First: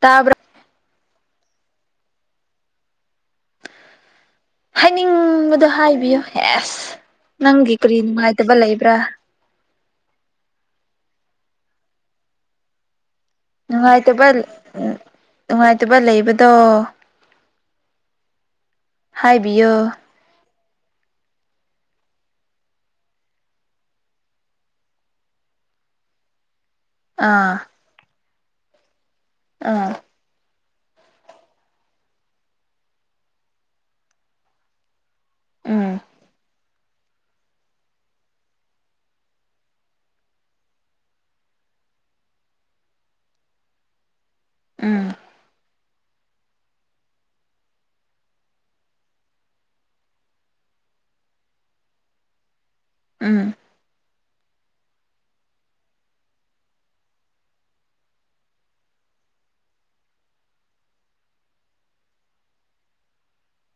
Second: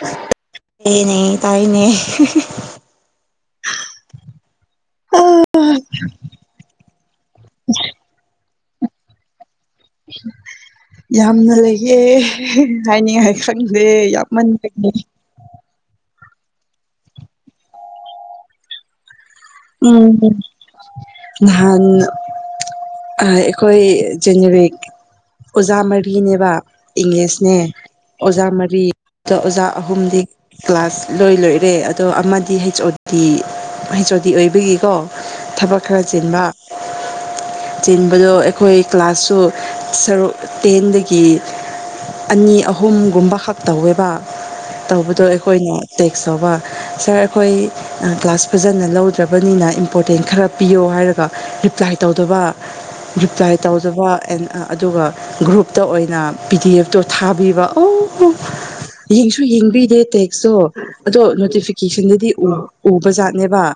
ꯇꯥꯕ꯭ꯔ ꯗꯦꯅꯦ ꯇꯥꯏꯅꯦ꯫ ꯍꯥꯏꯅꯤꯡꯕꯗꯣ ꯍꯥꯏꯕꯤꯌꯨ ꯍꯦꯁ ꯅꯪꯒꯤ ꯀꯔꯤ ꯅꯨꯡꯉꯥꯏꯇꯕ ꯂꯩꯕ꯭ꯔꯥ꯫ [inaudible] ꯌꯥꯝꯅ ꯂꯩꯌꯦ ꯍꯥꯏꯅꯤꯡꯉꯥꯏ ꯈꯪꯗꯦ ꯅꯨꯡꯉꯥꯏꯇꯕ ꯌꯥꯝꯃꯟꯕꯒꯤ ꯫ ꯅꯨꯡꯉꯥꯏꯇꯕ ꯂꯩꯕꯗꯣ꯫ ꯍꯥꯏꯕꯤꯌꯣ ꯫ ꯎꯝ ꯅꯍꯥꯥꯟ ꯫ ꯑꯩꯈꯣꯏ ꯖꯦꯅꯦꯔꯤꯛ ꯑꯣꯖꯥ ꯃꯔꯤꯅꯦꯕꯥ ꯫ ꯏꯪꯂꯤꯁꯅꯦ ꯑꯥ ꯑꯣꯖꯥ ꯃꯔꯤ ꯗꯣ ꯑꯣꯖꯥ ꯑꯥ ꯑꯍꯨꯝꯗꯤ꯫ ꯀ꯭ꯂꯥꯁ ꯂꯣꯏ ꯂꯣꯏꯔꯦ ꯑꯗꯣ ꯑꯃꯗꯤ ꯍꯩꯆ ꯑꯣ ꯗꯤ ꯍꯩꯆ ꯑꯣ ꯗꯤ ꯑꯣꯏꯕꯒꯤꯀꯣ꯫ ꯊꯕꯛ ꯎꯝ ꯈꯔ ꯆꯤꯟꯕꯥ ꯫ ꯆꯤꯟꯕꯗꯣ ꯑꯩꯈꯣꯏ ꯀ꯭ꯂꯥꯁꯁꯨ ꯁꯔꯨꯛ ꯇꯦꯟꯗꯒꯤ꯫ ꯑꯅꯤ ꯑꯍꯨꯝꯒꯨꯝꯕꯈꯛ ꯇꯧꯋꯦꯕꯥ ꯫ ꯎꯝ ꯇꯧꯕꯗꯣ ꯑꯩꯈꯣꯏꯅ ꯇꯦꯛꯁ ꯇꯧꯕ ꯁꯥꯔ ꯑꯩꯈꯣꯏ ꯑ ꯀ꯭ꯂꯥꯁ ꯐꯖꯅ ꯂꯧ꯫ ꯇꯕꯅꯤꯅ ꯏꯝꯄꯣꯔꯇꯦꯟ ꯈꯔ ꯄꯤꯌꯣ ꯍꯥꯏꯔꯒ ꯔꯤꯄ꯭ꯂꯥꯏ ꯇꯧꯗꯕ ꯎꯝ ꯔꯤꯄꯂ꯭ꯥꯏ ꯫ ꯇꯧꯗꯕ ꯑꯦꯟ ꯑꯗꯨꯒ ꯫ ꯒ꯭ꯔꯨꯞꯇ ꯑꯣꯏꯅ ꯄꯤ ꯗꯤ ꯑꯦꯐꯇꯣ ꯊꯥꯕꯤꯕ ꯑꯣ꯫ ꯌꯦꯡꯁꯨ ꯌꯦꯡꯕꯤꯗꯦ ꯇꯦꯛꯁꯇꯣ ꯑꯗꯣ ꯅꯣꯇꯤꯐꯤꯀꯦꯁꯟꯗꯗꯤ ꯎ ꯎꯕ ꯖꯥꯠꯅꯦꯕꯥ ꯫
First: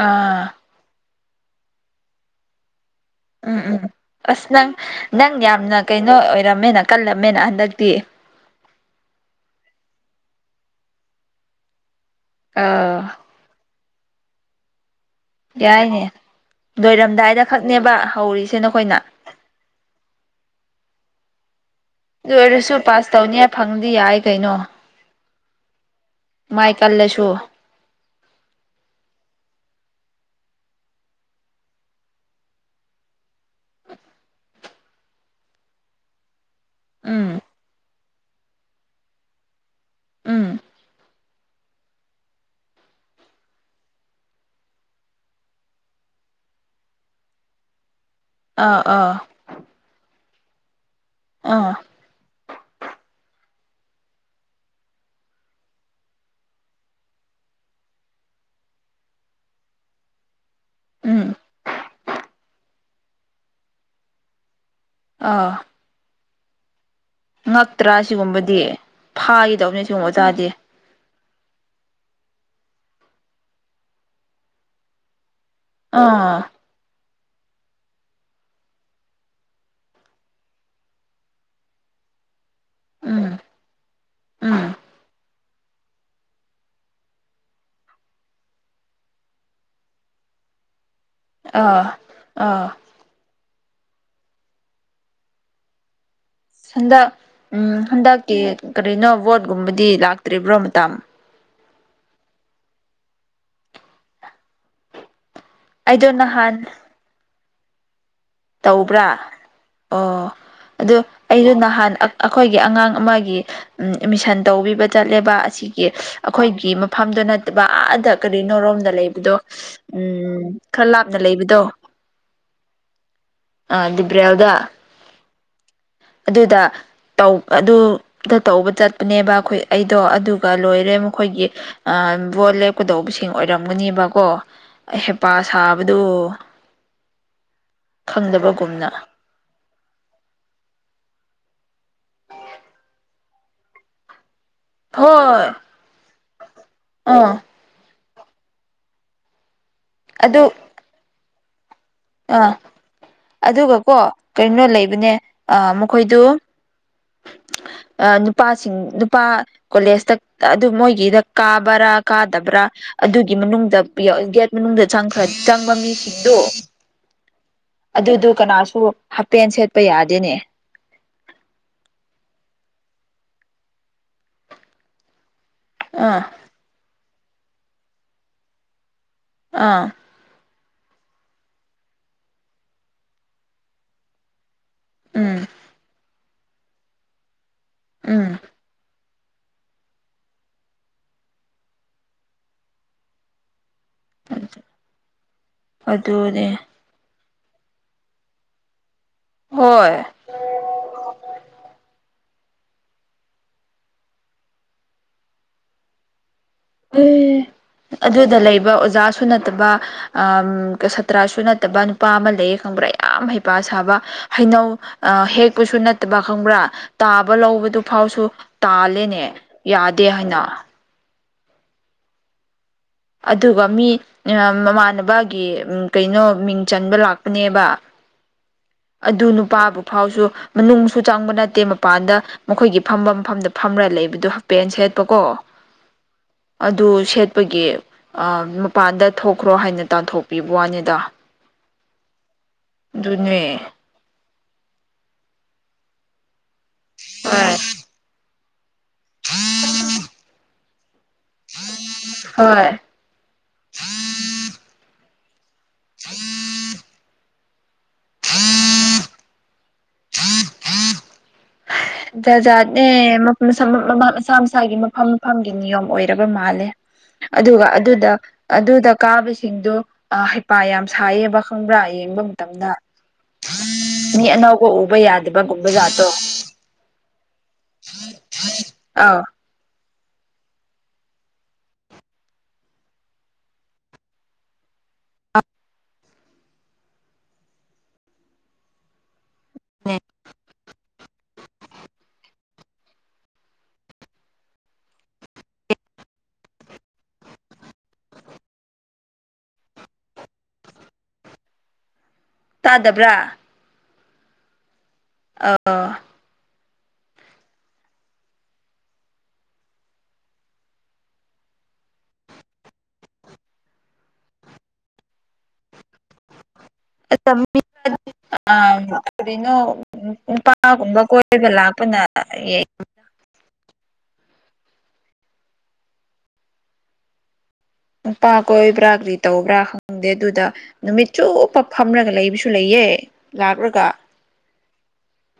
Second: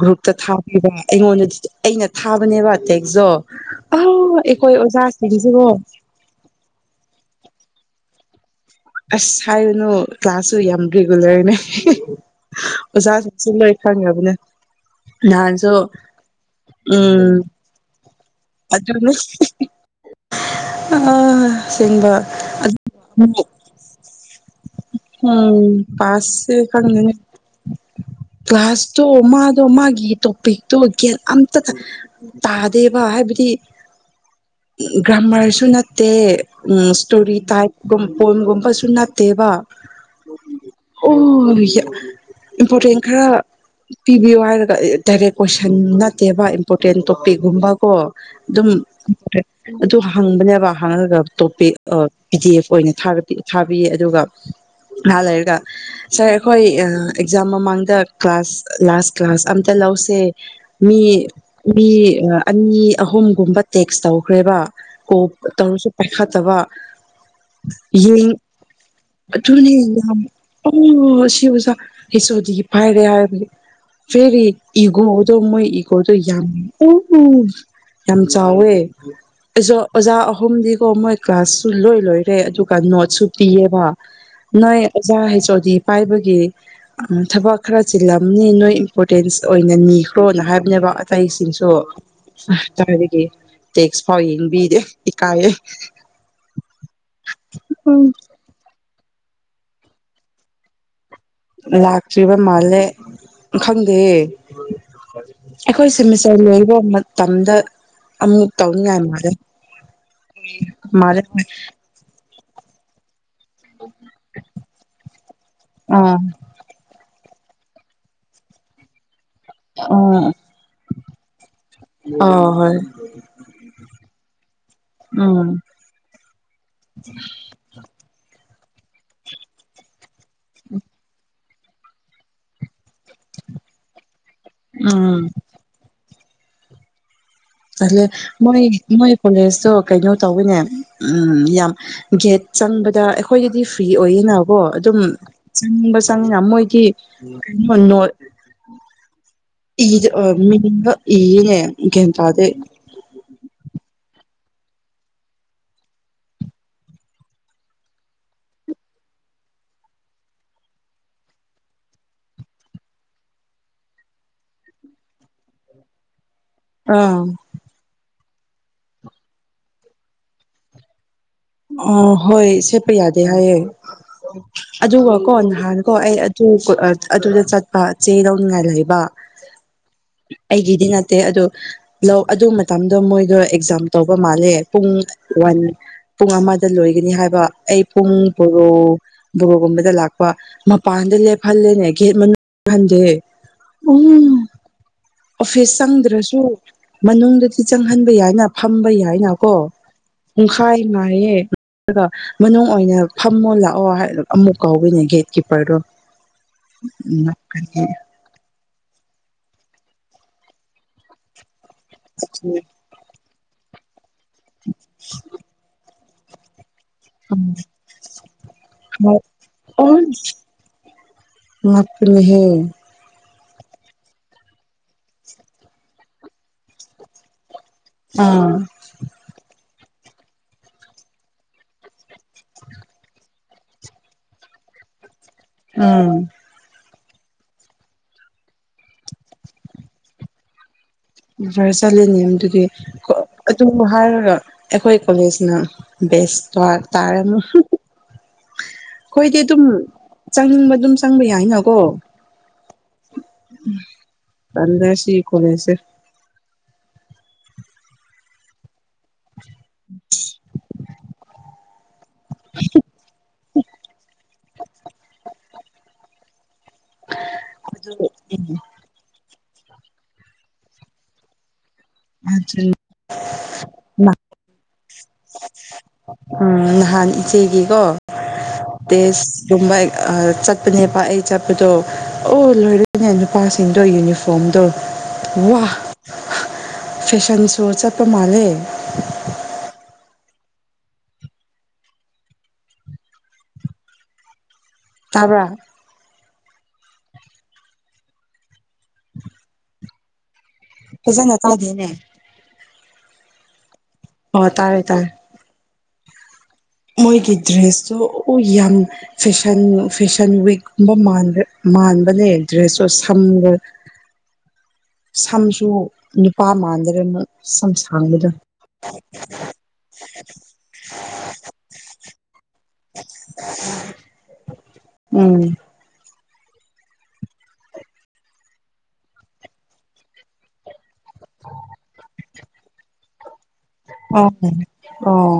ꯒ꯭ꯔꯨꯞꯇ ꯊꯥꯕꯤꯕꯥ ꯑꯩꯉꯣꯟꯗꯗꯤ ꯑꯩꯅ ꯊꯥꯕꯅꯦꯕ꯫ ꯇꯦꯛꯖꯣ ꯎꯝ ꯎꯝ ꯑ‌ꯣ ꯑꯩꯈ‌ꯣꯏ ꯑꯣꯖꯥ ꯁꯤꯡꯁꯤꯕꯨ ꯅꯣꯏ ꯑꯣꯏꯔꯝꯃꯦꯅ ꯀꯜꯂꯝꯃꯦꯅ ꯍꯟꯗꯛꯇꯤ ꯑꯁ ꯍꯥꯏꯌꯨꯅꯨ ꯀ꯭ꯂꯥꯁꯁꯨ ꯌꯥꯝ ꯔꯤꯒꯨꯂꯔꯅꯦ ꯑꯣꯖꯥ ꯑꯥ ꯁꯨ ꯂꯣꯢ ꯈꯪꯒ꯭ꯔꯕꯅꯦ ꯅꯍꯥꯟꯁꯨ ꯌꯥꯏꯅꯦ ꯎꯝ ꯂꯣꯏꯔꯝꯗꯥꯏꯗ ꯈꯛꯅꯦꯕ ꯍꯧꯔꯤꯁꯦ ꯅꯈꯣꯏꯅ ꯑꯗꯨꯅꯤ [unintelligible] ꯑꯁꯦꯡꯕ ꯑꯗꯨ ꯑꯣꯏꯔꯁꯨ ꯄꯥꯁ ꯇꯧꯅꯤꯉꯥꯢ ꯐꯪꯉꯗꯤ ꯌꯥꯏ ꯀꯩꯅꯣ ꯎꯝ ꯄꯥꯁꯁ‌ꯦ ꯃꯥꯏ ꯈꯪꯗ‌ꯦꯅ‌ꯦ ꯀꯜꯂꯁꯨ ꯀ꯭ꯂꯥꯁꯇꯣ ꯃꯥꯗꯣ ꯃꯥꯒꯤ ꯇꯣꯄꯤꯛꯇꯣ ꯒ꯭ꯌꯥꯟ ꯑꯝꯇ ꯇ ꯇꯥꯗꯦꯕ ꯍꯥꯏꯕꯗꯤ ꯎꯝ ꯒ꯭ꯔꯥꯃꯔꯁꯨ ꯅꯠꯇꯦ ꯎꯝ ꯁ꯭ꯇꯣꯔꯤ ꯇꯥꯏꯞ ꯀꯨꯝ ꯄ‌ꯣꯏꯝꯒꯨꯝꯕꯁꯨ ꯅꯠꯇꯦꯕ ꯎꯝ ꯎ [unintelligible] ꯏꯝꯄꯣꯔꯇꯦꯟ ꯈꯔ ꯄꯤꯕꯤꯌꯨ ꯍꯥꯏꯔꯒ [unintelligible] ꯗꯥꯏꯔꯦꯛ ꯀꯣꯏꯁꯟ ꯅꯠꯇꯦꯕ ꯏꯝꯄꯣꯔꯇꯦꯟ ꯇꯣꯄꯤꯛꯒꯨꯝꯕꯀꯣ ꯑꯗꯨꯝ ꯑꯥ ꯑꯥ ꯑꯗꯨ ꯍꯪꯕꯅꯦꯕ ꯍꯪꯉꯒ ꯑꯥ ꯇꯣꯄꯤꯛ ꯑ ꯄꯤ ꯗꯤ ꯑꯦꯐ ꯑꯣꯏꯅ ꯊꯥꯔꯛꯀ‌ꯦ ꯊꯥꯕꯤꯌꯦ ꯑꯗꯨꯒ ꯉꯍꯥꯛ ꯂꯩꯔꯒ ꯁꯥꯔ ꯑꯩꯈꯣꯏ ꯑ ꯑꯦꯛꯖꯥꯝ ꯃꯃꯥꯡꯗ ꯀ꯭ꯂꯥꯁ ꯂꯥꯁ ꯀ꯭ꯂꯥꯁ ꯑꯝꯇ ꯂꯧꯁꯦ ꯃꯤ ꯎꯝ ꯃꯤ ꯑ ꯑꯅꯤ ꯑꯍꯨꯝꯒꯨꯝꯕ ꯇꯦꯛꯁ ꯇꯧꯈ꯭ꯔꯦꯕ ꯀꯣꯞ ꯑꯥ ꯇꯧꯔꯁꯨ ꯄꯥꯏꯈꯠꯇꯕ ꯉꯛꯇ꯭ꯔꯥ ꯌꯦꯡ ꯁꯤꯒꯨꯝꯕꯗꯤ ꯑꯗꯨꯅꯦ ꯐꯥꯒꯦꯗꯧꯕꯅꯦ ꯁꯤꯒꯨꯝꯕ ꯌꯥꯝ ꯑꯣꯖꯥꯗꯤ ꯑꯣ ꯁꯤ ꯎꯖꯥ ꯍꯩꯁ ꯑꯣ ꯗꯤꯒꯤ ꯄꯥꯏꯔꯦ ꯍꯥꯏꯕꯅꯤ ꯐꯦꯔꯤ ꯏꯒꯣꯗꯣ ꯃꯣꯏ ꯏꯒꯣꯗꯣ ꯑꯥ ꯌꯥꯝ [unintelligible] ꯌꯥꯝ ꯆꯥꯎꯋꯦ ꯑꯣꯖꯣ ꯑꯣꯖꯥ ꯑꯍꯨꯝꯗꯤ ꯀꯣ ꯃꯣꯏ ꯀ꯭ꯂꯥꯁꯁꯨ ꯂꯣꯏ ꯂꯣꯏ ꯔꯦ ꯑꯗꯨꯒ ꯅꯣꯠꯁꯨ ꯎꯝ ꯄꯤꯌꯦꯕ ꯎꯝ ꯅꯣꯏ ꯑꯣꯖꯥ ꯍꯩꯁ ꯑꯣ ꯗꯤ ꯄꯥꯏꯕꯒꯤ ꯎꯝ ꯊꯕꯛ ꯈꯔ ꯆꯤꯜꯂꯝꯅꯤ ꯅꯣꯏ ꯏꯝꯄꯣꯔꯇꯦꯟꯁ ꯑꯣꯏꯅ ꯅꯤꯈ꯭ꯔꯣꯅ ꯍꯥꯏꯕꯅꯦꯕ ꯑꯇꯩꯁꯤꯡꯁꯨ ꯑꯥ ꯍ ꯑꯥ ꯀꯥꯏꯗꯒꯤ ꯇꯦꯛꯁ ꯐꯥꯎ ꯌꯦꯡꯕꯤꯗꯦ ꯏꯀꯥꯏꯌꯦ ꯍꯟꯗꯛ ꯎꯝ ꯍꯟꯗꯛꯀꯤ ꯀꯔꯤꯅꯣ ꯚ‌ꯣꯠꯒꯨꯝꯕꯗꯤ ꯂꯥꯛꯇ꯭ꯔꯤꯕ꯭ꯔꯣ ꯃꯇꯝ ꯂꯥꯛꯇ꯭ꯔꯤꯕ ꯃꯥꯜꯂꯦ ꯈꯪꯗꯦꯌꯦ ꯑꯩꯈꯣꯏ ꯑꯩꯗꯣ ꯁꯦꯃꯤꯁꯇꯔ ꯅꯍꯥꯟ ꯂꯣꯏꯕ ꯃꯇꯝꯗ ꯑꯃꯨꯛ ꯇꯧꯅꯤꯡꯉꯥꯏ ꯇꯧꯕ꯭ꯔꯥ ꯃꯥꯜꯂꯦ ꯑꯣ ꯑꯗꯨ ꯃꯥꯜꯂꯦ ꯑꯩꯗꯣ ꯅꯍꯥꯟ ꯑꯞ ꯑꯈꯣꯏꯒꯤ ꯑꯉꯥꯡ ꯑꯃꯒꯤ ꯎꯝ ꯑꯦꯃꯤꯁꯟ ꯇꯧꯕꯤꯕ ꯆꯠꯂꯦꯕ ꯑꯁꯤꯒꯤ ꯑꯥ ꯑꯈꯣꯏꯒꯤ ꯃꯞ ꯐꯝꯗꯨ ꯅꯠꯇꯕ ꯑꯥꯗ ꯀꯔꯤꯅꯣꯔꯣꯝꯗ ꯂꯩꯕꯗꯣ ꯎꯝ ꯈꯔ ꯂꯥꯞꯅ ꯂꯩꯕꯗꯣ ꯑꯥ ꯍꯣꯏ ꯑ ꯗꯤꯕ꯭ꯔꯦꯜꯗ ꯎꯝ ꯑꯗꯨꯗ ꯇꯧ ꯑꯗꯨꯗ ꯇꯧꯕ ꯆꯠꯄꯅꯦꯕ ꯑꯩꯈꯣꯏ ꯑꯩꯗꯣ ꯑꯗꯨ ꯒ ꯂꯣꯏꯔꯦ ꯃꯈꯣꯏꯒꯤ ꯑ ꯕꯣꯠ ꯂꯦꯞꯀꯗꯧꯕꯁꯤꯡ ꯑꯣꯏꯔꯝꯒꯅꯤꯕꯀꯣ ꯑ ꯎꯝ ꯍꯩꯄꯥ ꯁꯥꯕꯗꯨ ꯇꯜꯂꯦ ꯃꯣꯏ ꯈꯪꯗꯕꯒꯨꯝꯅ ꯃꯣꯏ ꯀꯣꯂꯦꯖꯇꯣ ꯀꯩꯅꯣ ꯇꯧꯋꯤꯅꯦ ꯎꯝ ꯌꯥꯝ ꯒꯦꯠ ꯆꯪꯕꯗ ꯑꯩꯈꯣꯏꯒꯤꯗꯤ ꯐ꯭ꯔꯤ ꯑꯣꯏꯌꯤꯅ ꯀꯣ ꯑꯗꯨꯝ ꯍꯣꯏ ꯆꯪꯅꯤꯡꯕ ꯆꯪꯉꯤꯅ ꯃꯣꯏꯒꯤ ꯑꯥ ꯀꯩꯅꯣ ꯅꯣꯠ ꯏꯗ ꯑ ꯑꯗꯨ ꯃꯤꯡꯒ ꯏꯌꯦꯅꯦ ꯒ꯭ꯌꯥꯟ ꯇꯥꯗꯦ ꯑꯥ ꯑꯗꯨꯒꯀꯣ ꯀꯔꯤꯅꯣ ꯂꯩꯕꯅꯦ ꯑ ꯃꯈꯣꯏꯗꯨ [inaudible] ꯑꯥ ꯅꯨꯄꯥꯁꯤꯡ ꯅꯨꯄꯥ ꯀꯣꯂꯦꯖꯇ ꯑꯗꯨ ꯃꯣꯏꯒꯤꯔ ꯀꯥꯕ꯭ꯔꯥ ꯀꯥꯗꯕ꯭ꯔꯥ ꯑꯗꯨꯒꯤ ꯃꯅꯨꯡꯗ ꯄꯤ ꯒꯦꯠ ꯃꯅꯨꯡꯗꯆꯪꯈ꯭ꯔ ꯆꯪꯕ ꯃꯤꯁꯤꯡꯗꯣ ꯑꯥꯎ ꯑꯗꯨꯗꯨ ꯀꯅꯥꯁꯨ ꯍꯥꯄꯦꯟ ꯁꯦꯠꯄ ꯌꯥꯗꯦꯅꯦ ꯍꯣ ꯍꯣꯏ ꯁꯦꯠꯄ ꯌꯥꯗꯦ ꯍꯥꯏꯌꯦ ꯑꯗꯨꯒ ꯀꯣ ꯅꯍꯥꯟ ꯀꯣ ꯑꯥ ꯑꯩ ꯑꯗꯨꯗ ꯆꯠꯄ ꯆꯦ ꯂꯧꯅꯤꯡꯉꯥꯏ ꯂꯩꯕ ꯑꯥ ꯑꯩꯒꯤꯗꯤ ꯅꯠꯇꯦ ꯑꯗꯨ ꯂꯧ ꯑꯗꯨ ꯃꯇꯝꯗꯣ ꯃꯣꯏꯗꯣ ꯑꯦꯛꯖꯥꯝ ꯇꯧꯕ ꯃꯥꯜꯂꯦ ꯄꯨꯡ ꯎꯝ ꯋꯥꯟ ꯄꯨꯡ ꯑꯃꯗ ꯂꯣꯏꯒꯅꯤ ꯍꯥꯏꯕ ꯑꯩ ꯄꯨꯡ ꯎꯝ ꯕꯣꯔꯣ ꯕꯣꯔꯣꯒꯨꯝꯕꯗ ꯂꯥꯛꯄ ꯃꯄꯥꯟꯗ ꯂꯦꯞꯍꯜꯂꯦꯅꯦ ꯒꯦꯠ ꯃꯅꯨꯡ ꯆꯪꯍꯟꯗꯦ ꯎꯝ ꯑꯣꯐꯤꯁ ꯆꯪꯗ꯭ꯔꯁꯨ ꯑꯗꯨꯅꯦ ꯃꯅꯨꯡꯗꯗꯤ ꯆꯪꯍꯟꯕ ꯌꯥꯏꯅ ꯐꯝꯕ ꯌꯥꯏꯅꯀꯣ ꯍꯣꯏ ꯄꯨꯡꯈꯥꯏ ꯉꯥꯢꯌꯦ ꯑꯗꯨꯒ ꯃꯅꯨꯡ ꯑꯣꯏꯅ ꯐꯝꯃꯣ ꯂꯥꯛꯑꯣ ꯍꯥꯏ ꯑꯃꯨꯛ ꯀꯧꯕꯅꯦ ꯒꯦꯠ ꯀꯤꯄꯔꯗꯣ ꯑꯦ ꯑꯗꯨꯗ ꯂꯩꯕ ꯑꯣꯖꯥ ꯁꯨ ꯅꯠꯇꯕ ꯑꯥ ꯁꯥꯇ꯭ꯔꯁꯨ ꯅꯠꯇꯕ ꯅꯨꯄꯥ ꯑꯃ ꯂꯩꯌꯦ ꯈꯪꯕ꯭ꯔꯥ ꯌꯥꯝ ꯍꯩꯄꯥ ꯁꯥꯕ ꯍꯩꯅꯧ ꯑ ꯍꯦꯛꯄꯨꯁꯨ ꯅꯠꯇꯕ ꯈꯪꯕ꯭ꯔꯥ ꯇꯥꯕ ꯎꯝ ꯂꯧꯕꯗꯨ ꯐꯥꯎꯁꯨ ꯇꯥꯜꯂꯦꯅꯦ ꯌꯥꯗꯦ ꯍꯥꯏꯅ ꯉꯛꯄꯅꯤꯍꯦ ꯑꯗꯨꯒ ꯃꯤ ꯃꯃꯥꯟꯅꯕꯒꯤ ꯀꯩꯅꯣ ꯃꯤꯡ ꯆꯟꯕ ꯂꯥꯛꯄꯅꯦꯕ ꯑꯥ ꯑꯗꯨ ꯅꯨꯄꯥꯕꯨ ꯐꯥꯎꯁꯨ ꯃꯅꯨꯡꯁꯨ ꯆꯪꯕ ꯅꯠꯇꯦ ꯃꯄꯥꯟꯗ ꯃꯈꯣꯏꯒꯤ ꯐꯝꯕ ꯐꯝꯗ ꯐꯝꯔ ꯂꯩꯕꯗꯣ ꯍꯥꯏꯄꯦꯟ ꯁꯦꯠꯄꯀꯣ ꯎꯝ ꯑꯗꯨ ꯁꯦꯠꯄꯒꯤ ꯃꯄꯥꯟꯗ ꯊꯣꯛꯈ꯭ꯔꯣ ꯍꯥꯏꯅ ꯇꯥꯟꯊꯣꯛꯄꯤꯕ ꯋꯥꯅꯤꯗ ꯐꯔꯦ ꯆꯠꯂꯅꯤ ꯑꯗꯨꯗꯤ ꯑꯗꯨꯅꯦ ꯑꯗꯨꯒ ꯍꯥꯏꯔꯒ ꯑꯩꯈꯣꯏ ꯀꯣꯂꯦꯖꯅ ꯕꯦꯁ ꯇꯥ ꯇꯥꯔꯦ ꯍꯥ ꯍꯣꯏ ꯑꯩꯈꯣꯏꯗꯤ ꯑꯗꯨꯝ ꯆꯪꯅꯤꯡꯕ ꯑꯗꯨꯝ ꯆꯪꯕ ꯌꯥꯏꯅꯀꯣ ꯍꯣꯏ ꯇꯟꯗꯔꯥꯁꯤ ꯀꯣꯂꯦꯁꯁꯦ [unintelligible] [unintelligible] ꯖꯥ ꯖꯥꯠꯅꯦ ꯃꯁꯥ ꯃꯁꯥꯒꯤ ꯃꯐꯝ ꯃꯐꯝꯒꯤ ꯅꯤꯌꯣꯝ ꯑꯣꯏꯔꯕ ꯃꯥꯜꯂꯦ ꯑꯗꯨꯒ ꯑꯗꯨꯗ ꯑꯗꯨꯗ ꯀꯥꯕꯁꯤꯡꯗꯨꯣ ꯍꯩꯄꯥ ꯌꯥꯝ ꯁꯥꯏꯌꯦꯕ ꯈꯪꯕ꯭ꯔꯥ ꯌꯦꯡꯕ ꯃꯇꯝꯗ ꯃꯤ ꯑꯅꯧꯕ ꯎꯕ ꯌꯥꯗꯕꯒꯨꯝꯕ ꯖꯥꯠꯇꯣ ꯎꯝ ꯅꯍꯥꯟ ꯏꯆꯦꯒꯤꯀꯣ ꯑꯥꯎ ꯇꯦꯁ ꯑꯗꯨꯨꯝꯕ ꯆꯠꯄꯅꯦ ꯄꯥꯛ ꯑꯩ ꯆꯠꯄꯗꯣ ꯑꯣ ꯂꯣꯏꯔꯣꯏꯅꯦ ꯅꯨꯄꯥꯁꯤꯡꯗꯣ ꯌꯨꯅꯤꯐꯣꯝ ꯐꯣꯝꯗꯣ ꯋꯥ ꯐꯦꯁꯟ ꯁꯣ ꯆꯠꯄ ꯃꯥꯜꯂꯦ ꯅꯦ ꯇꯥꯕ꯭ꯔꯥ ꯐꯖꯅ ꯇꯥꯗꯦꯅꯦ ꯇꯥꯗꯕ꯭ꯔꯥ ꯑꯣ ꯇꯥꯔꯦ ꯇꯥꯔꯦ ꯑꯥꯎ ꯃꯣꯏꯒꯤ ꯗ꯭ꯔꯦꯁꯇꯨ [unintelligible] ꯌꯥꯝ ꯐꯦꯁꯟ ꯐꯦꯁꯟ ꯋꯤꯛꯀꯨꯝꯕ ꯃꯥꯟꯕ ꯃꯥꯟꯕꯅꯦ ꯗ꯭ꯔꯦꯁꯇ ꯁꯝ ꯁꯝꯁꯨ ꯅꯨꯄꯥ ꯃꯥꯟꯗꯔꯦ ꯁꯝ ꯁꯥꯡꯕꯗ [unintelligible] ꯀꯔꯤꯅꯣ ꯅꯨꯄꯥꯒꯨꯝꯕ ꯀꯣꯏꯔꯕ ꯂꯥꯛꯄꯅ [unintelligible] [unintelligible] ꯎꯝ ꯅꯨꯄꯥ ꯀꯣꯏꯕ꯭ꯔꯥ ꯀꯔꯤ ꯇꯧꯕ꯭ꯔꯥ ꯈꯪꯗꯦ ꯑꯗꯨꯗ ꯅꯨꯃꯤꯠ ꯆꯨꯞꯄ ꯐꯝꯔꯒ ꯂꯩꯕꯁꯨ ꯂꯩꯌꯦ ꯂꯥꯛꯔꯒ ꯑꯣ ꯑꯣ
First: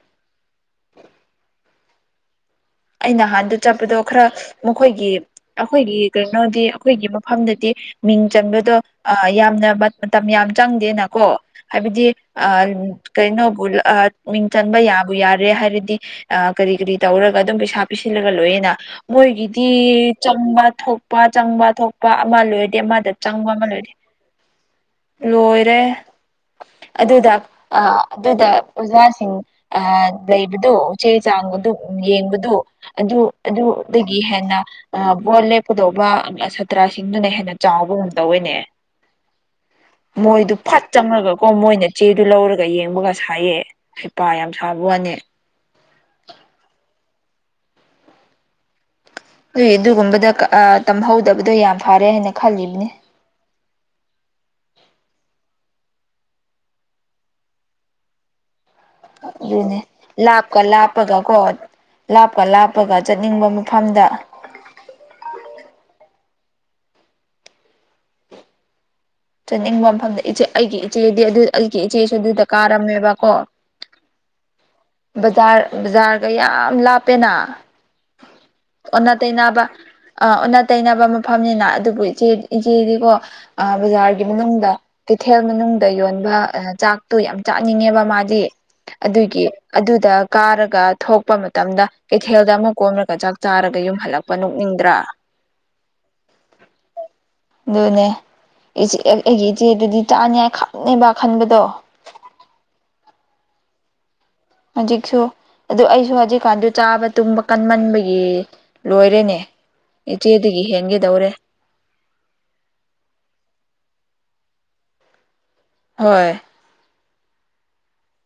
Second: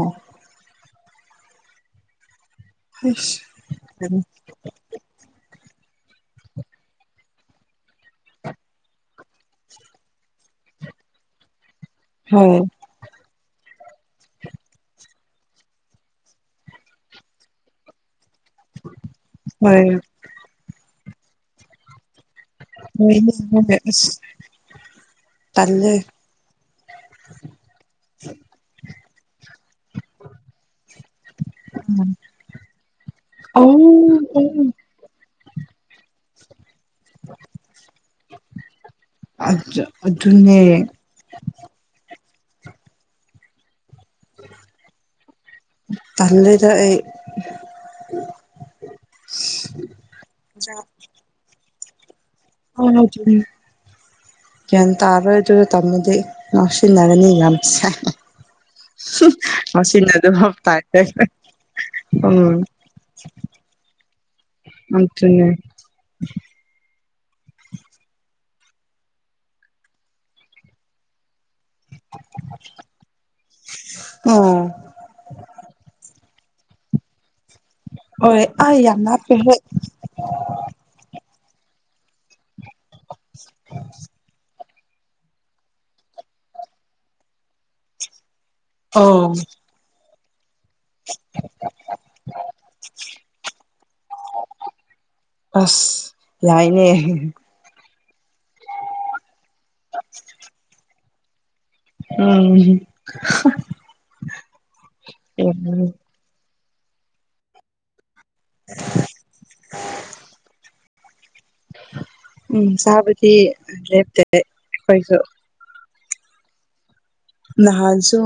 ꯑꯩ ꯍꯩꯁ ꯅꯍꯥꯟꯗꯣ ꯆꯠꯄꯗꯣ ꯈꯔ ꯃꯈꯣꯏꯒꯤ ꯑꯩꯈꯣꯏꯒꯤ ꯀꯩꯅꯣꯗꯤ ꯑꯩꯈꯣꯏꯒꯤ ꯃꯐꯝꯗꯗꯤ ꯃꯤꯡ ꯆꯟꯕꯗꯣ ꯑ ꯌꯥꯝꯅ ꯃꯇꯝ ꯌꯥꯝ ꯆꯪꯗꯦꯅꯀꯣ ꯍꯥꯏꯕꯗꯤ ꯑ ꯍꯣꯏ [unintelligible] ꯀꯩꯅꯣꯕꯨ ꯑ ꯃꯤꯡ ꯆꯟꯕ ꯌꯥꯕꯨ ꯌꯥꯔꯦ ꯍꯥꯏꯔꯗꯤ ꯑ ꯀꯔꯤ ꯀꯔꯤ ꯇꯧꯔꯒ ꯑꯗꯨꯝ ꯄꯩꯁꯥ ꯄꯤꯁꯤꯜꯂꯒ ꯂꯣꯏꯌꯦꯅ ꯍꯣꯏ ꯃꯣꯏꯒꯤꯗꯤ ꯆꯪꯕ ꯊꯣꯛꯄ ꯆꯪꯕ ꯊꯣꯛꯄ ꯑꯃ ꯂꯣꯏ ꯑꯃꯗ ꯍꯣꯏꯅꯦ ꯆꯪꯕ ꯑꯃ ꯍꯣꯏ ꯂꯩꯔꯤ ꯑꯁ ꯇꯜꯂꯦ ꯂꯣꯏꯔꯦ ꯑꯗꯨꯗ ꯑ ꯑꯗꯨꯗ ꯑꯣꯖꯥꯁꯤꯡ ꯑ ꯂꯩꯕꯗꯣ ꯎꯆꯦꯛ ꯆꯥꯡꯕꯗꯨ ꯎꯝ ꯌꯦꯡꯕꯗꯨ ꯑꯗꯨ ꯑꯧ ꯑꯗꯨꯗꯒꯤ ꯍꯦꯟꯅ ꯑꯧ ꯕꯣꯠ ꯂꯦꯞꯀꯗꯧꯕ ꯁꯇ꯭ꯔꯥ ꯁꯤꯡ ꯑꯗꯨꯅ ꯍꯦꯟꯅ ꯆꯥꯎꯕꯒꯨꯝ ꯇꯧꯋꯦꯅꯦ ꯑꯗꯨ ꯃꯣꯏꯗꯨ ꯑꯗꯨꯅꯦ ꯐꯠ ꯆꯪꯉꯒ ꯀꯣ ꯃꯣꯏꯅ ꯆꯦꯗꯨ ꯂꯧꯔꯒ ꯌꯦꯡꯕꯒ ꯁꯥꯌꯦ ꯍꯩꯄꯥ ꯌꯥꯝ ꯁꯥꯕ ꯋꯥꯅꯦ꯫ ꯇꯜꯂꯦꯗ ꯑꯩ꯫ ꯈꯣꯏ ꯑꯗꯨꯒꯨꯝꯕꯗ ꯀ ꯑ ꯇꯝꯍꯧꯗꯕꯗꯣ ꯌꯥꯝ ꯐꯔꯦꯅꯦ ꯍꯣꯏ ꯍꯣꯏ ꯆꯨꯝꯃꯦ꯫ ꯒ꯭ꯌꯥꯟ ꯇꯥꯕ꯭ꯔꯥ ꯑꯗꯨꯗ ꯇꯝꯃꯗꯤ ꯉꯥꯎꯁꯤꯟꯅꯔꯅꯤ ꯌꯥꯝ [unintelligible] ꯑꯗꯨꯅꯦ [inaudible] [unintelligible] ꯂꯥꯞꯄ ꯎꯝ ꯂꯥꯞꯄꯒ ꯆꯠꯅꯤꯡꯕ ꯃꯐꯝꯗ꯫ ꯑꯗꯨꯅꯦ ꯆꯠꯅꯤꯡꯕ ꯃꯐꯝꯗ ꯏꯆꯦ ꯑꯩꯒꯤ ꯏꯆꯦꯗꯤ ꯑꯗꯨ ꯑꯩꯒꯤ ꯏꯆꯦꯁꯨ ꯑꯗꯨꯗ ꯀꯥꯔꯝꯃꯦꯕꯀꯣ꯫ ꯎꯝ ꯕꯖꯥꯔ ꯕꯖꯥꯔꯒ ꯌꯥꯝ ꯂꯥꯞꯄꯦꯅ꯫ ꯍꯣꯏ ꯑꯩ ꯌꯥꯝ ꯑꯣꯟꯅ ꯂꯥꯞꯄꯦꯍꯦ ꯇꯩꯅꯕ ꯑ ꯑꯣꯟꯅ ꯇꯩꯅꯕ ꯃꯐꯝꯅꯤꯅ ꯑꯗꯨꯕꯨ ꯏꯆꯦ ꯏꯆꯦꯗꯤꯀꯣ ꯑ ꯕꯖꯥꯔ ꯃꯅꯨꯡꯗ ꯀꯩꯊꯦꯜ ꯃꯅꯨꯡꯗ ꯌꯣꯟꯕ ꯑ ꯆꯥꯛꯇꯨ ꯌꯥꯝ ꯆꯥꯅꯤꯡꯉꯦꯕ ꯃꯥꯗꯤ꯫ ꯑꯣ ꯑꯗꯨꯒꯤ ꯑꯗꯨꯗ ꯀꯥꯔꯒ ꯊꯣꯛꯄ ꯃꯇꯝꯗ ꯀꯩꯊꯦꯜꯗ ꯑꯃꯨꯛ ꯀꯨꯝꯔꯒ ꯆꯥꯛ ꯆꯥꯔꯒ ꯑꯃꯨꯛ ꯌꯨꯝ ꯍꯜꯂꯛꯄ ꯅꯣꯛꯅꯤꯡꯗ꯭ꯔꯥ ꯑꯁ ꯌꯥꯏꯅꯦ ꯑꯗꯨꯅꯦ [unintelligible] ꯑꯩꯒꯤ ꯏꯆꯦꯗꯨꯗꯤ ꯆꯥꯅꯤꯉꯥꯏ ꯈꯪꯉꯦꯕ ꯈꯟꯕꯗꯣ ꯎꯨꯝ [unintelligible] ꯍꯧꯖꯤꯛꯁꯨ ꯑꯗꯨ ꯑꯩꯁꯨ ꯍꯧꯖꯤꯛꯀꯥꯟꯗꯨ ꯆꯥꯕ ꯇꯨꯝꯕ ꯀꯟꯃꯟꯕꯩ ꯑꯦ ꯂꯣꯏꯔꯦꯅꯦ ꯏꯆꯦꯗꯒꯤ ꯍꯦꯟꯒꯗꯧꯔꯦ꯫ ꯎꯝ ꯆꯕꯗꯤ ꯂꯦꯞꯇꯦ ꯈꯣꯏꯖꯨ꯫ ꯍꯣꯏ꯫ ꯅꯍꯥꯟꯁꯨ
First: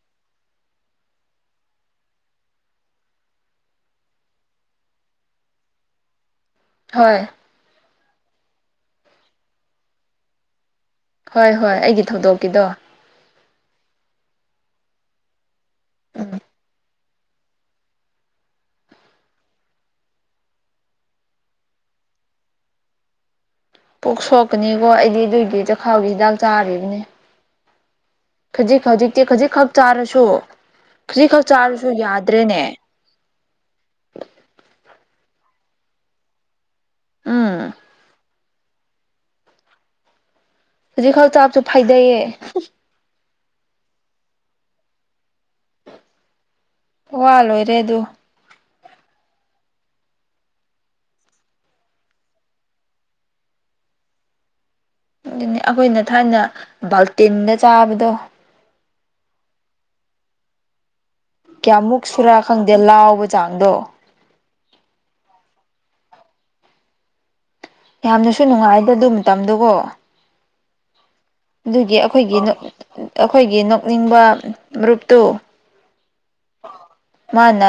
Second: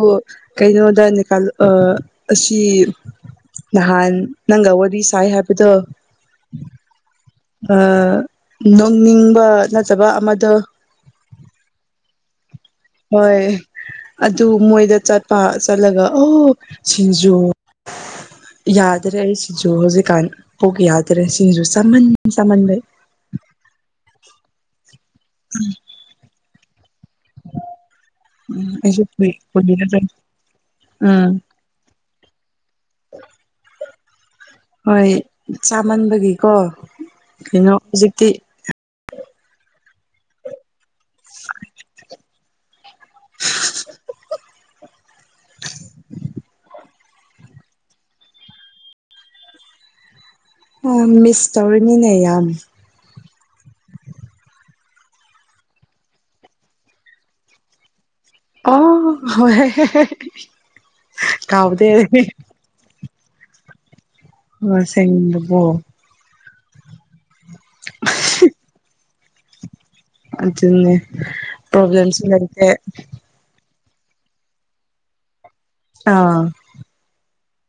ꯀꯩꯅꯣꯗ [unintelligible] ꯑꯥ ꯑꯁꯤ ꯅꯍꯥꯟ ꯅꯪꯒ ꯋꯥꯔꯤ ꯁꯥꯏ ꯍꯥꯏꯕꯗꯣ ꯍꯣꯏ ꯑ ꯅꯣꯡꯅꯤꯡꯕ ꯅꯠꯇꯕ ꯑꯃꯗꯣ꯫ ꯍꯣꯏ ꯍꯣꯏ ꯑꯩꯒꯤ ꯊꯧꯗꯣꯛꯀꯤꯗꯣ꯫ ꯍꯣꯏ ꯑꯗꯨ ꯃꯣꯏꯗ ꯆꯠꯄ ꯆꯠꯂꯒ ꯎꯝ ꯑꯣ [inaudible] ꯌꯥꯗ꯭ꯔꯦ ꯑꯩ ꯁꯤꯡꯖꯨ ꯍꯧꯖꯤꯛꯀꯥꯟ ꯀꯣꯛ ꯌꯥꯗ꯭ꯔꯦ ꯁꯤꯡꯖꯨ ꯆꯃꯟ ꯆꯃꯟꯕꯩ꯫ ꯄꯨꯛ ꯁꯣꯛꯀꯅꯤꯀꯣ ꯑꯩꯗꯤ ꯑꯗꯨꯏꯗꯤ ꯆꯈꯥꯎꯒꯤ ꯍꯤꯗꯥꯛ ꯆꯥꯔꯤꯕꯅꯤ꯫ ꯈꯖꯤꯛ ꯑꯩꯁꯨ ꯈꯖꯤꯛꯇꯤ ꯄꯨꯔꯤ ꯈꯖꯤꯛꯈꯛ ꯄꯨꯔꯤꯒ ꯆꯥꯏ ꯆꯥꯔꯁꯨ ꯎꯝ ꯈꯖꯤꯛꯈꯛ ꯆꯥꯔꯁꯨ ꯌꯥꯗ꯭ꯔꯦꯅꯦ꯫ ꯍꯣꯏ ꯆꯥꯃꯟꯕꯒꯤꯀꯣ ꯎꯝ ꯀꯩꯅꯣ ꯍꯧꯖꯤꯛꯇꯤ ꯈꯖꯤꯛꯈꯛ ꯆꯥꯕꯁꯨ ꯐꯥꯏꯗꯩꯌꯦ꯫ [unintelligible] ꯋꯥ ꯂꯣꯏꯔꯦ ꯑꯗꯨ꯫ ꯑꯥ ꯃꯤꯁ ꯇꯧꯔꯅꯤꯅꯦ ꯌꯥꯝ꯫ ꯑꯗꯨꯅꯦ ꯑꯈꯣꯏꯅ ꯊꯥꯏꯅ ꯕꯥꯜꯇꯤꯟꯗ ꯆꯥꯕꯗꯣ꯫ ꯑꯣ [unintelligible] ꯀꯥꯎꯗꯦ ꯀꯌꯥꯃꯨꯛ ꯁꯨꯔꯥ ꯈꯪꯗꯦ ꯂꯥꯎꯕ ꯆꯥꯡꯗꯣ꯫ ꯑꯁꯦꯡꯕꯒꯣ ꯌꯥꯝꯅꯁꯨ ꯅꯨꯡꯉꯥꯏꯗ ꯑꯗꯨ ꯃꯇꯝꯗꯀꯣ꯫ ꯑꯗꯨꯅꯦ ꯄ꯭ꯔꯣꯕꯂꯦꯝꯁꯨ ꯂꯩꯇꯦ ꯑꯈꯣꯏꯒꯤ ꯅꯣꯛꯅꯤꯡꯕ ꯃꯔꯨꯞꯇꯨ ꯑꯥ ꯃꯥꯅ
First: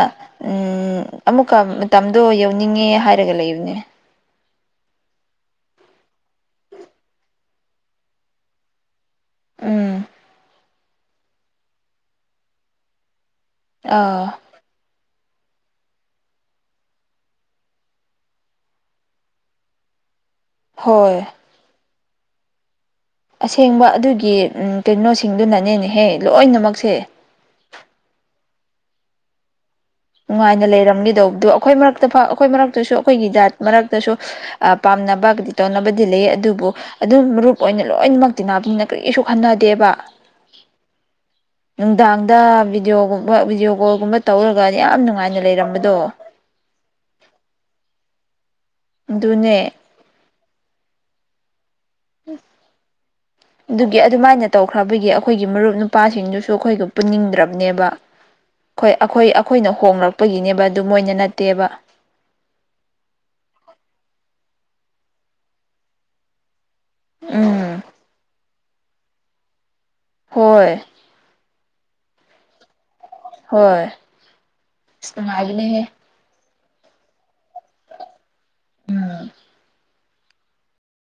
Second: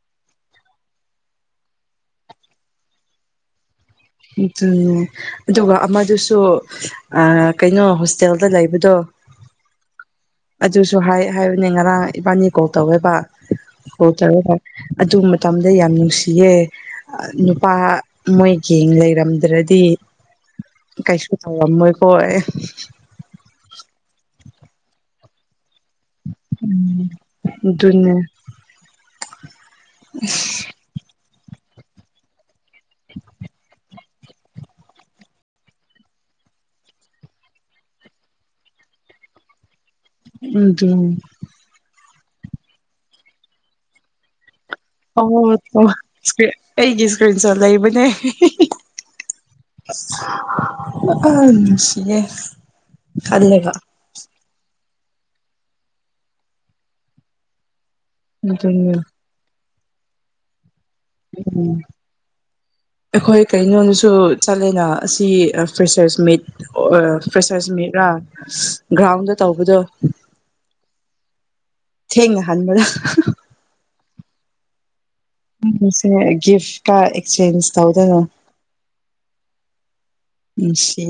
ꯎꯝ ꯑꯃꯨꯛꯀ ꯃꯇꯝꯗꯣ ꯌꯧꯅꯤꯡꯉꯦ ꯍꯥꯏꯔꯒ ꯂꯩꯕꯅꯦ ꯑꯗꯨꯅꯦ ꯑꯗꯨꯒ ꯑꯃꯗꯨꯁꯨ ꯑꯥ ꯀꯩꯅꯣ ꯍꯣꯁꯇꯦꯜꯗ ꯂꯩꯕꯗꯣ ꯎꯝ ꯑꯗꯨꯁꯨ ꯍꯥꯏ ꯍꯥꯏꯕꯅꯦ ꯉꯔꯥꯡ ꯏꯕꯥꯅꯤ ꯀꯣꯜ ꯇꯧꯋꯦꯕ ꯀꯣꯜ ꯑꯥ ꯇꯧꯔꯒ ꯑꯗꯨ ꯃꯇꯝꯗ ꯌꯥꯝ ꯅꯨꯡꯁꯤꯌꯦ ꯑꯥ ꯅꯨꯄꯥ ꯃꯣꯏ ꯒꯦꯡ ꯂꯩꯔꯝꯗ꯭ꯔꯗꯤ ꯍꯣꯏ ꯀꯩꯁꯨ ꯇꯧꯔꯝꯃꯣꯏ ꯀꯣ ꯑꯦ ꯑꯁꯦꯡꯕ ꯑꯗꯨꯒꯤ ꯎꯝ ꯀꯩꯅꯣꯁꯤꯡꯗꯨꯅꯅꯦꯍꯦ ꯂꯣꯏꯅꯃꯛꯁꯦ ꯑꯗꯨꯅꯦ ꯅꯨꯡꯉꯥꯏꯅ ꯂꯩꯔꯝꯒꯦꯗꯧꯕꯗꯨ ꯑꯩꯈꯣꯏ ꯃꯔꯛꯇ ꯐꯥꯎ ꯑꯩꯈꯣꯏ ꯃꯔꯛꯇꯁꯨ ꯑꯩꯈꯣꯏꯒꯤ ꯖꯥꯠ ꯃꯔꯛ ꯇꯁꯨ ꯑꯥ ꯄꯥꯝꯅꯕꯒꯗꯤ ꯇꯧꯅꯕꯗꯤ ꯂꯩꯌꯦ ꯑꯗꯨꯕꯨ ꯑꯗꯨꯝ ꯃꯔꯨꯞ ꯑꯣꯏꯅ ꯂꯣꯏꯅꯃꯛ ꯇꯤꯟꯅꯕꯅꯤꯅ ꯀꯔꯤꯁꯨ ꯈꯟꯅꯗꯦꯕ [unintelligible] ꯅꯨꯡꯗꯥꯡꯗ ꯚꯗꯤꯑꯣꯒꯨꯝꯕ ꯚꯤꯗꯤꯑꯣ ꯀꯣꯜꯒꯨꯝꯕ ꯇꯧꯔ ꯒ ꯌꯥꯝꯅ ꯑꯣ [unintelligible] ꯑꯩꯒꯤ ꯁꯀ꯭ꯔꯤꯟ ꯁꯣꯠ ꯂꯩꯕꯅꯦ ꯑꯥ ꯍꯤ ꯍꯤ ꯑꯗꯨꯅꯦ [unintelligible] ꯅꯨꯡꯁꯤꯌꯦ ꯈꯜꯂꯒ ꯒꯦ ꯑꯗꯨꯃꯥꯏꯅ ꯇꯧꯈ꯭ꯔꯕꯒꯤ ꯑꯩꯈꯣꯏꯒꯤ ꯃꯔꯨꯞ ꯅꯨꯄꯥꯁꯤꯡꯗꯨꯁꯨ ꯑꯩꯈꯣꯏꯒ ꯄꯨꯟꯅꯤꯡꯗ꯭ꯔꯕꯅꯦꯕ ꯈꯣꯏ ꯑꯗꯨꯅꯦ ꯑꯩꯈꯣꯏ ꯑꯩꯈꯣꯏꯅ ꯍꯣꯡꯂꯔꯛꯄꯒꯤꯅꯦꯕ ꯑꯗꯨ ꯃꯣꯏꯅ ꯅꯠꯇꯦꯕ ꯑꯩꯈꯣꯏ ꯀꯩꯅꯣꯗꯁꯨ ꯆꯠꯂꯦꯅ ꯑꯁꯤ ꯑꯥ ꯐ꯭ꯔꯦꯁꯔꯁ ꯃꯤꯠ ꯑꯣꯢ ꯐ꯭ꯔꯦꯁꯔꯁ ꯎꯝ ꯃꯤꯠꯔꯥ ꯒ꯭ꯔꯥꯎꯟꯗ ꯇꯧꯕꯗꯨ ꯍꯣꯏ ꯊꯦꯡꯅ ꯍꯟꯕꯗꯣ ꯍꯣꯏ ꯑꯁ ꯅꯨꯡꯉꯥꯢꯕꯅꯦꯍꯦ ꯒꯤꯐ ꯀ ꯑꯦꯛꯁꯆꯦꯟꯖ ꯇꯧꯗꯣꯏꯔꯣ? ꯎꯝ ꯅꯨꯡꯁꯤ꯫